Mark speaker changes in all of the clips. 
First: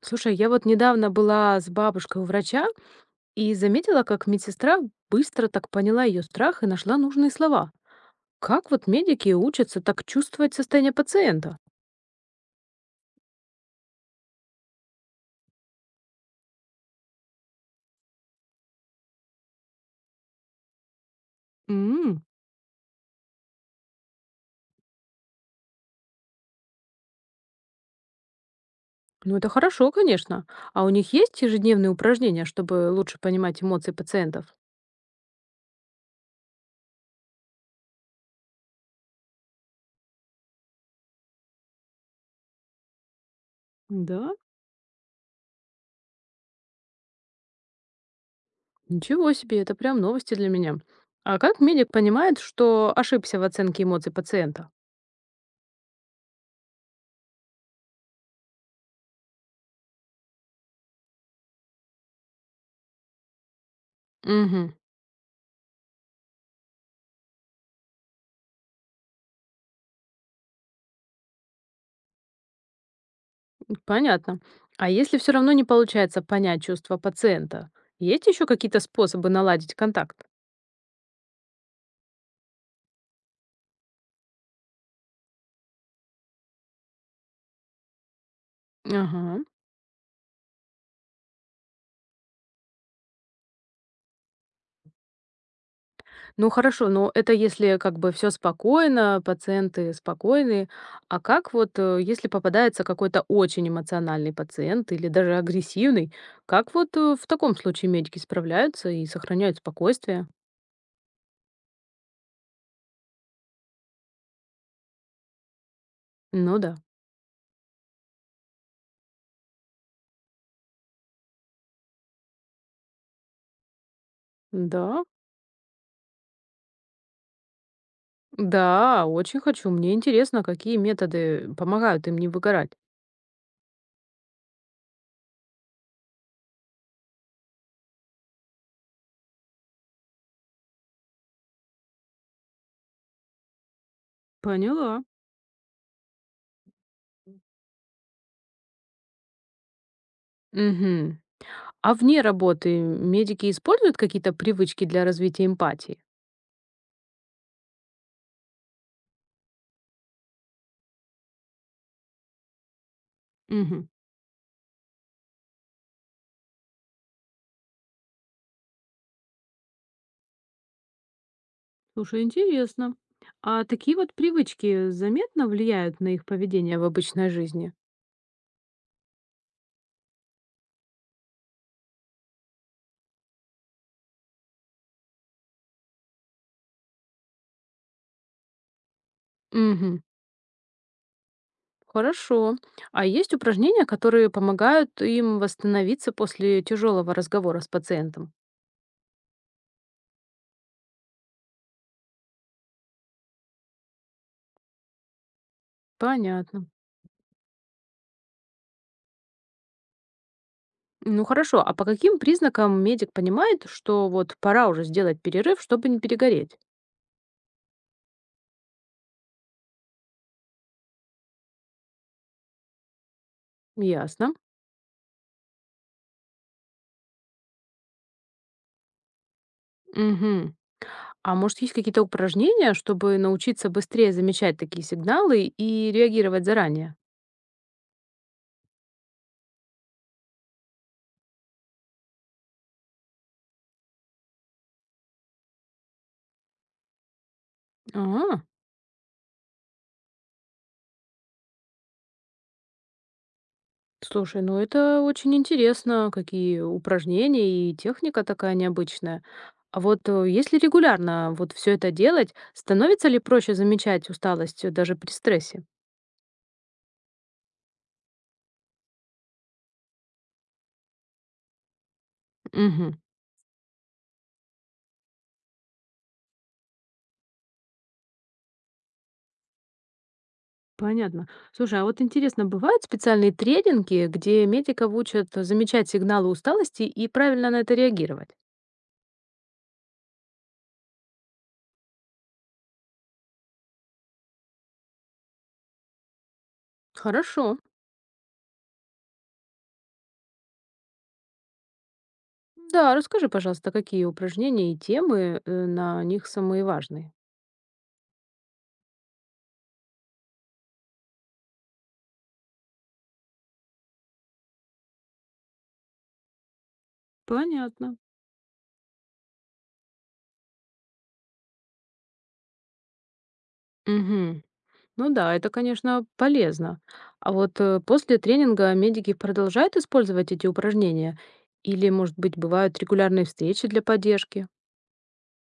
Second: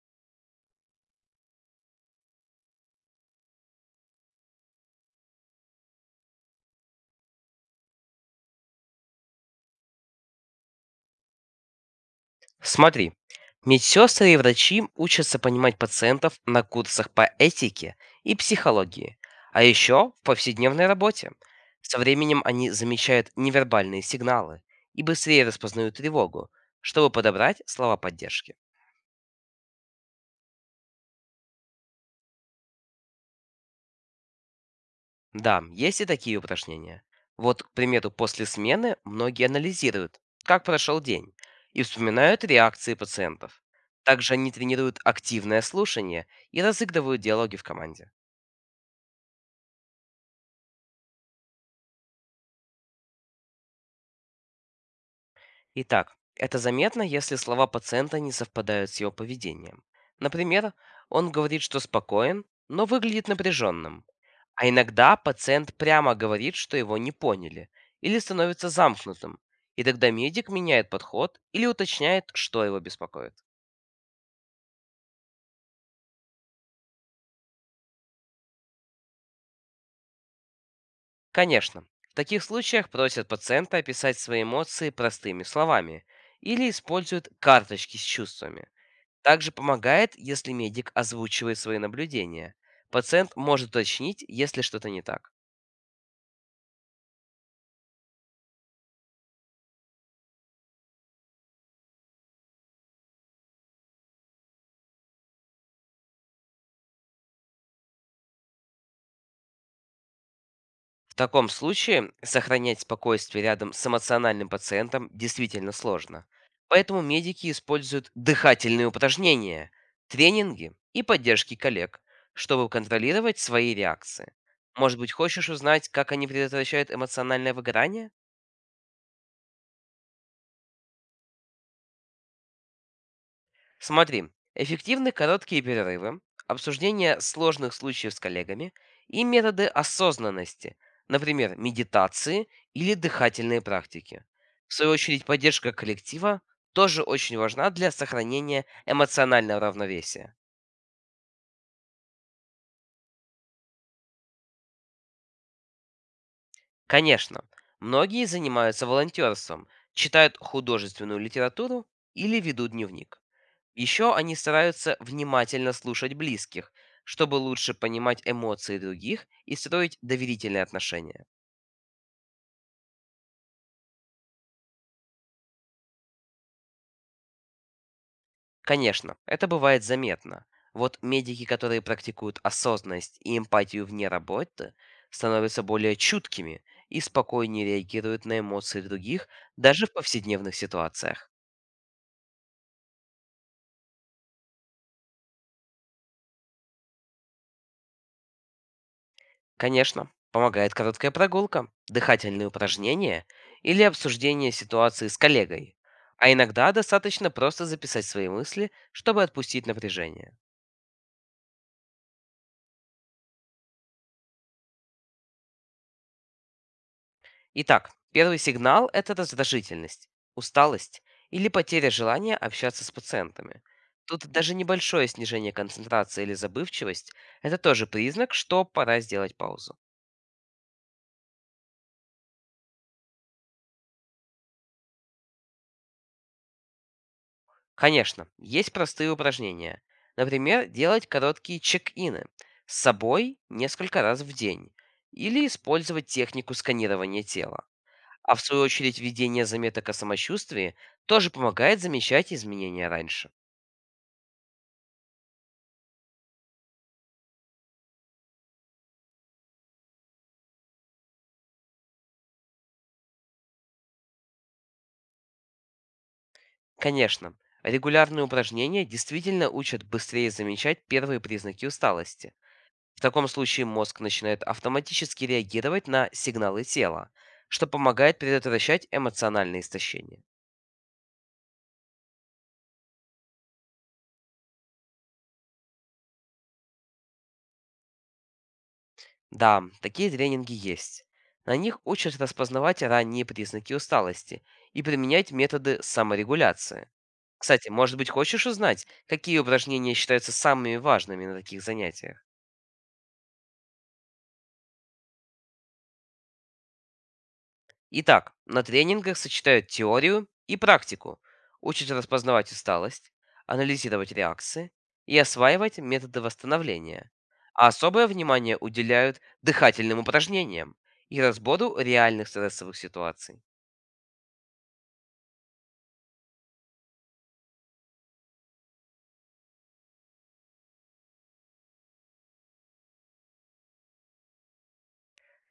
Speaker 1: Слушай, я вот недавно была с бабушкой у врача и заметила, как медсестра быстро так поняла ее страх и нашла нужные слова. Как вот медики учатся так чувствовать состояние пациента?
Speaker 2: Смотри, медсестры и врачи учатся понимать пациентов на курсах по этике и психологии, а еще в повседневной работе. Со
Speaker 1: М,
Speaker 2: временем они замечают невербальные сигналы и быстрее распознают тревогу, чтобы подобрать слова поддержки.
Speaker 1: ну, это хорошо, конечно. А у них есть ежедневные упражнения, чтобы лучше понимать эмоции пациентов?
Speaker 2: Да, есть и такие упражнения. Вот, к примеру, после смены многие анализируют, как прошел день, и вспоминают реакции пациентов.
Speaker 1: Да,
Speaker 2: Также они тренируют активное слушание и разыгрывают диалоги в команде.
Speaker 1: ничего себе, это прям новости для меня. А как медик понимает, что ошибся в оценке эмоций пациента?
Speaker 2: Итак, это заметно, если слова пациента не совпадают с его поведением. Например, он говорит, что спокоен, но выглядит напряженным. А
Speaker 1: Мгм.
Speaker 2: иногда пациент прямо говорит, что его не поняли, или становится замкнутым. И тогда медик меняет подход или уточняет, что его беспокоит.
Speaker 1: Понятно. А если все равно не получается понять чувства пациента, есть еще какие-то способы наладить контакт?
Speaker 2: Конечно, в таких случаях просят пациента описать свои эмоции простыми словами или используют карточки с чувствами.
Speaker 1: Ага.
Speaker 2: Также помогает, если медик озвучивает свои наблюдения. Пациент может уточнить, если что-то не так.
Speaker 1: Ну хорошо, но это если как бы все спокойно, пациенты спокойные. А как вот, если попадается какой-то очень эмоциональный пациент или даже агрессивный, как вот в таком случае медики справляются и сохраняют спокойствие?
Speaker 2: В таком случае сохранять спокойствие рядом с эмоциональным пациентом действительно сложно.
Speaker 1: Ну да.
Speaker 2: Поэтому медики используют дыхательные упражнения, тренинги и поддержки коллег, чтобы контролировать свои реакции. Может
Speaker 1: Да,
Speaker 2: быть, хочешь узнать, как они предотвращают эмоциональное выгорание?
Speaker 1: да, очень хочу. Мне интересно, какие методы помогают им не выгорать.
Speaker 2: Смотри, эффективны короткие перерывы, обсуждение сложных случаев с коллегами и методы осознанности, например, медитации или дыхательные практики. В свою
Speaker 1: Поняла.
Speaker 2: очередь, поддержка коллектива тоже очень важна для сохранения эмоционального равновесия.
Speaker 1: Угу. А вне работы медики используют какие-то привычки для развития эмпатии?
Speaker 2: Конечно, многие занимаются волонтерством, читают художественную литературу или ведут дневник.
Speaker 1: Мгм.
Speaker 2: Еще они стараются внимательно слушать близких, чтобы лучше понимать эмоции других и строить доверительные отношения.
Speaker 1: Слушай, интересно. А такие вот привычки заметно влияют на их поведение в обычной жизни?
Speaker 2: Конечно, это бывает заметно. Вот медики, которые практикуют осознанность и эмпатию вне работы, становятся более чуткими и спокойнее реагируют на эмоции других даже в
Speaker 1: Угу.
Speaker 2: повседневных ситуациях.
Speaker 1: Хорошо. А есть упражнения, которые помогают им восстановиться после тяжелого разговора с пациентом?
Speaker 2: Конечно, помогает короткая прогулка, дыхательные упражнения или обсуждение ситуации с коллегой. А
Speaker 1: Понятно.
Speaker 2: иногда достаточно просто записать свои мысли, чтобы отпустить напряжение.
Speaker 1: Ну хорошо, а по каким признакам медик понимает, что вот пора уже сделать перерыв, чтобы не перегореть?
Speaker 2: Итак, первый сигнал– это раздражительность, усталость или потеря желания общаться с пациентами. Тут
Speaker 1: Ясно.
Speaker 2: даже небольшое снижение концентрации или забывчивость– это тоже признак, что пора сделать паузу.
Speaker 1: Угу. А может, есть какие-то упражнения, чтобы научиться быстрее замечать такие сигналы и реагировать заранее?
Speaker 2: Конечно, есть простые упражнения. Например, делать короткие чек-ины с собой несколько раз в день или использовать технику сканирования тела. А в
Speaker 1: А,
Speaker 2: свою очередь введение заметок о самочувствии тоже помогает замечать изменения раньше.
Speaker 1: слушай, ну это очень интересно, какие упражнения и техника такая необычная. А вот если регулярно вот все это делать, становится ли проще замечать усталость даже при стрессе?
Speaker 2: Конечно, регулярные упражнения действительно учат быстрее замечать первые признаки усталости.
Speaker 1: Угу.
Speaker 2: В таком случае мозг начинает автоматически реагировать на сигналы тела, что помогает предотвращать эмоциональное истощение.
Speaker 1: Понятно. Слушай, а вот интересно, бывают специальные тренинги, где медиков учат замечать сигналы усталости и правильно на это реагировать?
Speaker 2: Да, такие тренинги есть. На них учат распознавать ранние признаки усталости и применять методы саморегуляции.
Speaker 1: Хорошо.
Speaker 2: Кстати, может быть, хочешь узнать, какие упражнения считаются самыми важными на таких занятиях?
Speaker 1: Да, расскажи, пожалуйста, какие упражнения и темы на них самые важные.
Speaker 2: Итак, на тренингах сочетают теорию и практику, учат распознавать усталость, анализировать реакции и осваивать методы восстановления. А
Speaker 1: Понятно.
Speaker 2: особое внимание уделяют дыхательным упражнениям и разбору реальных стрессовых ситуаций.
Speaker 1: Мгм. Ну да, это, конечно, полезно. А вот после тренинга медики продолжают использовать эти упражнения? Или, может быть, бывают регулярные встречи для поддержки?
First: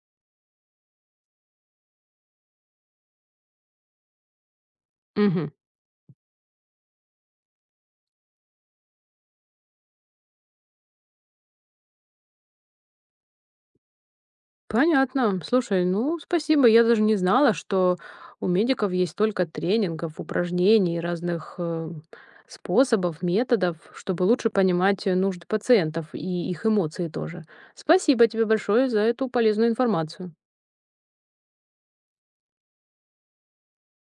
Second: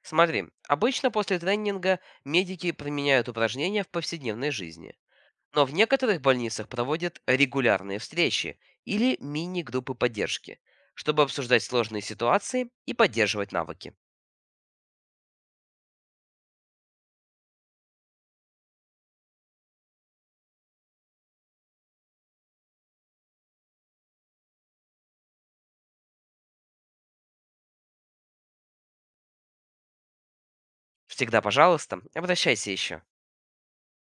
Speaker 2: Смотри, обычно после тренинга медики применяют упражнения в повседневной жизни,
Speaker 1: Мгм.
Speaker 2: но в некоторых больницах проводят регулярные встречи или мини-группы поддержки, чтобы обсуждать сложные ситуации и поддерживать навыки.
Speaker 1: Понятно. Слушай, ну, спасибо. Я даже не знала, что у медиков есть столько тренингов, упражнений, разных способов, методов, чтобы лучше понимать нужды пациентов и их эмоции тоже. Спасибо тебе большое за эту полезную информацию.
Speaker 2: Всегда, пожалуйста, обращайся еще.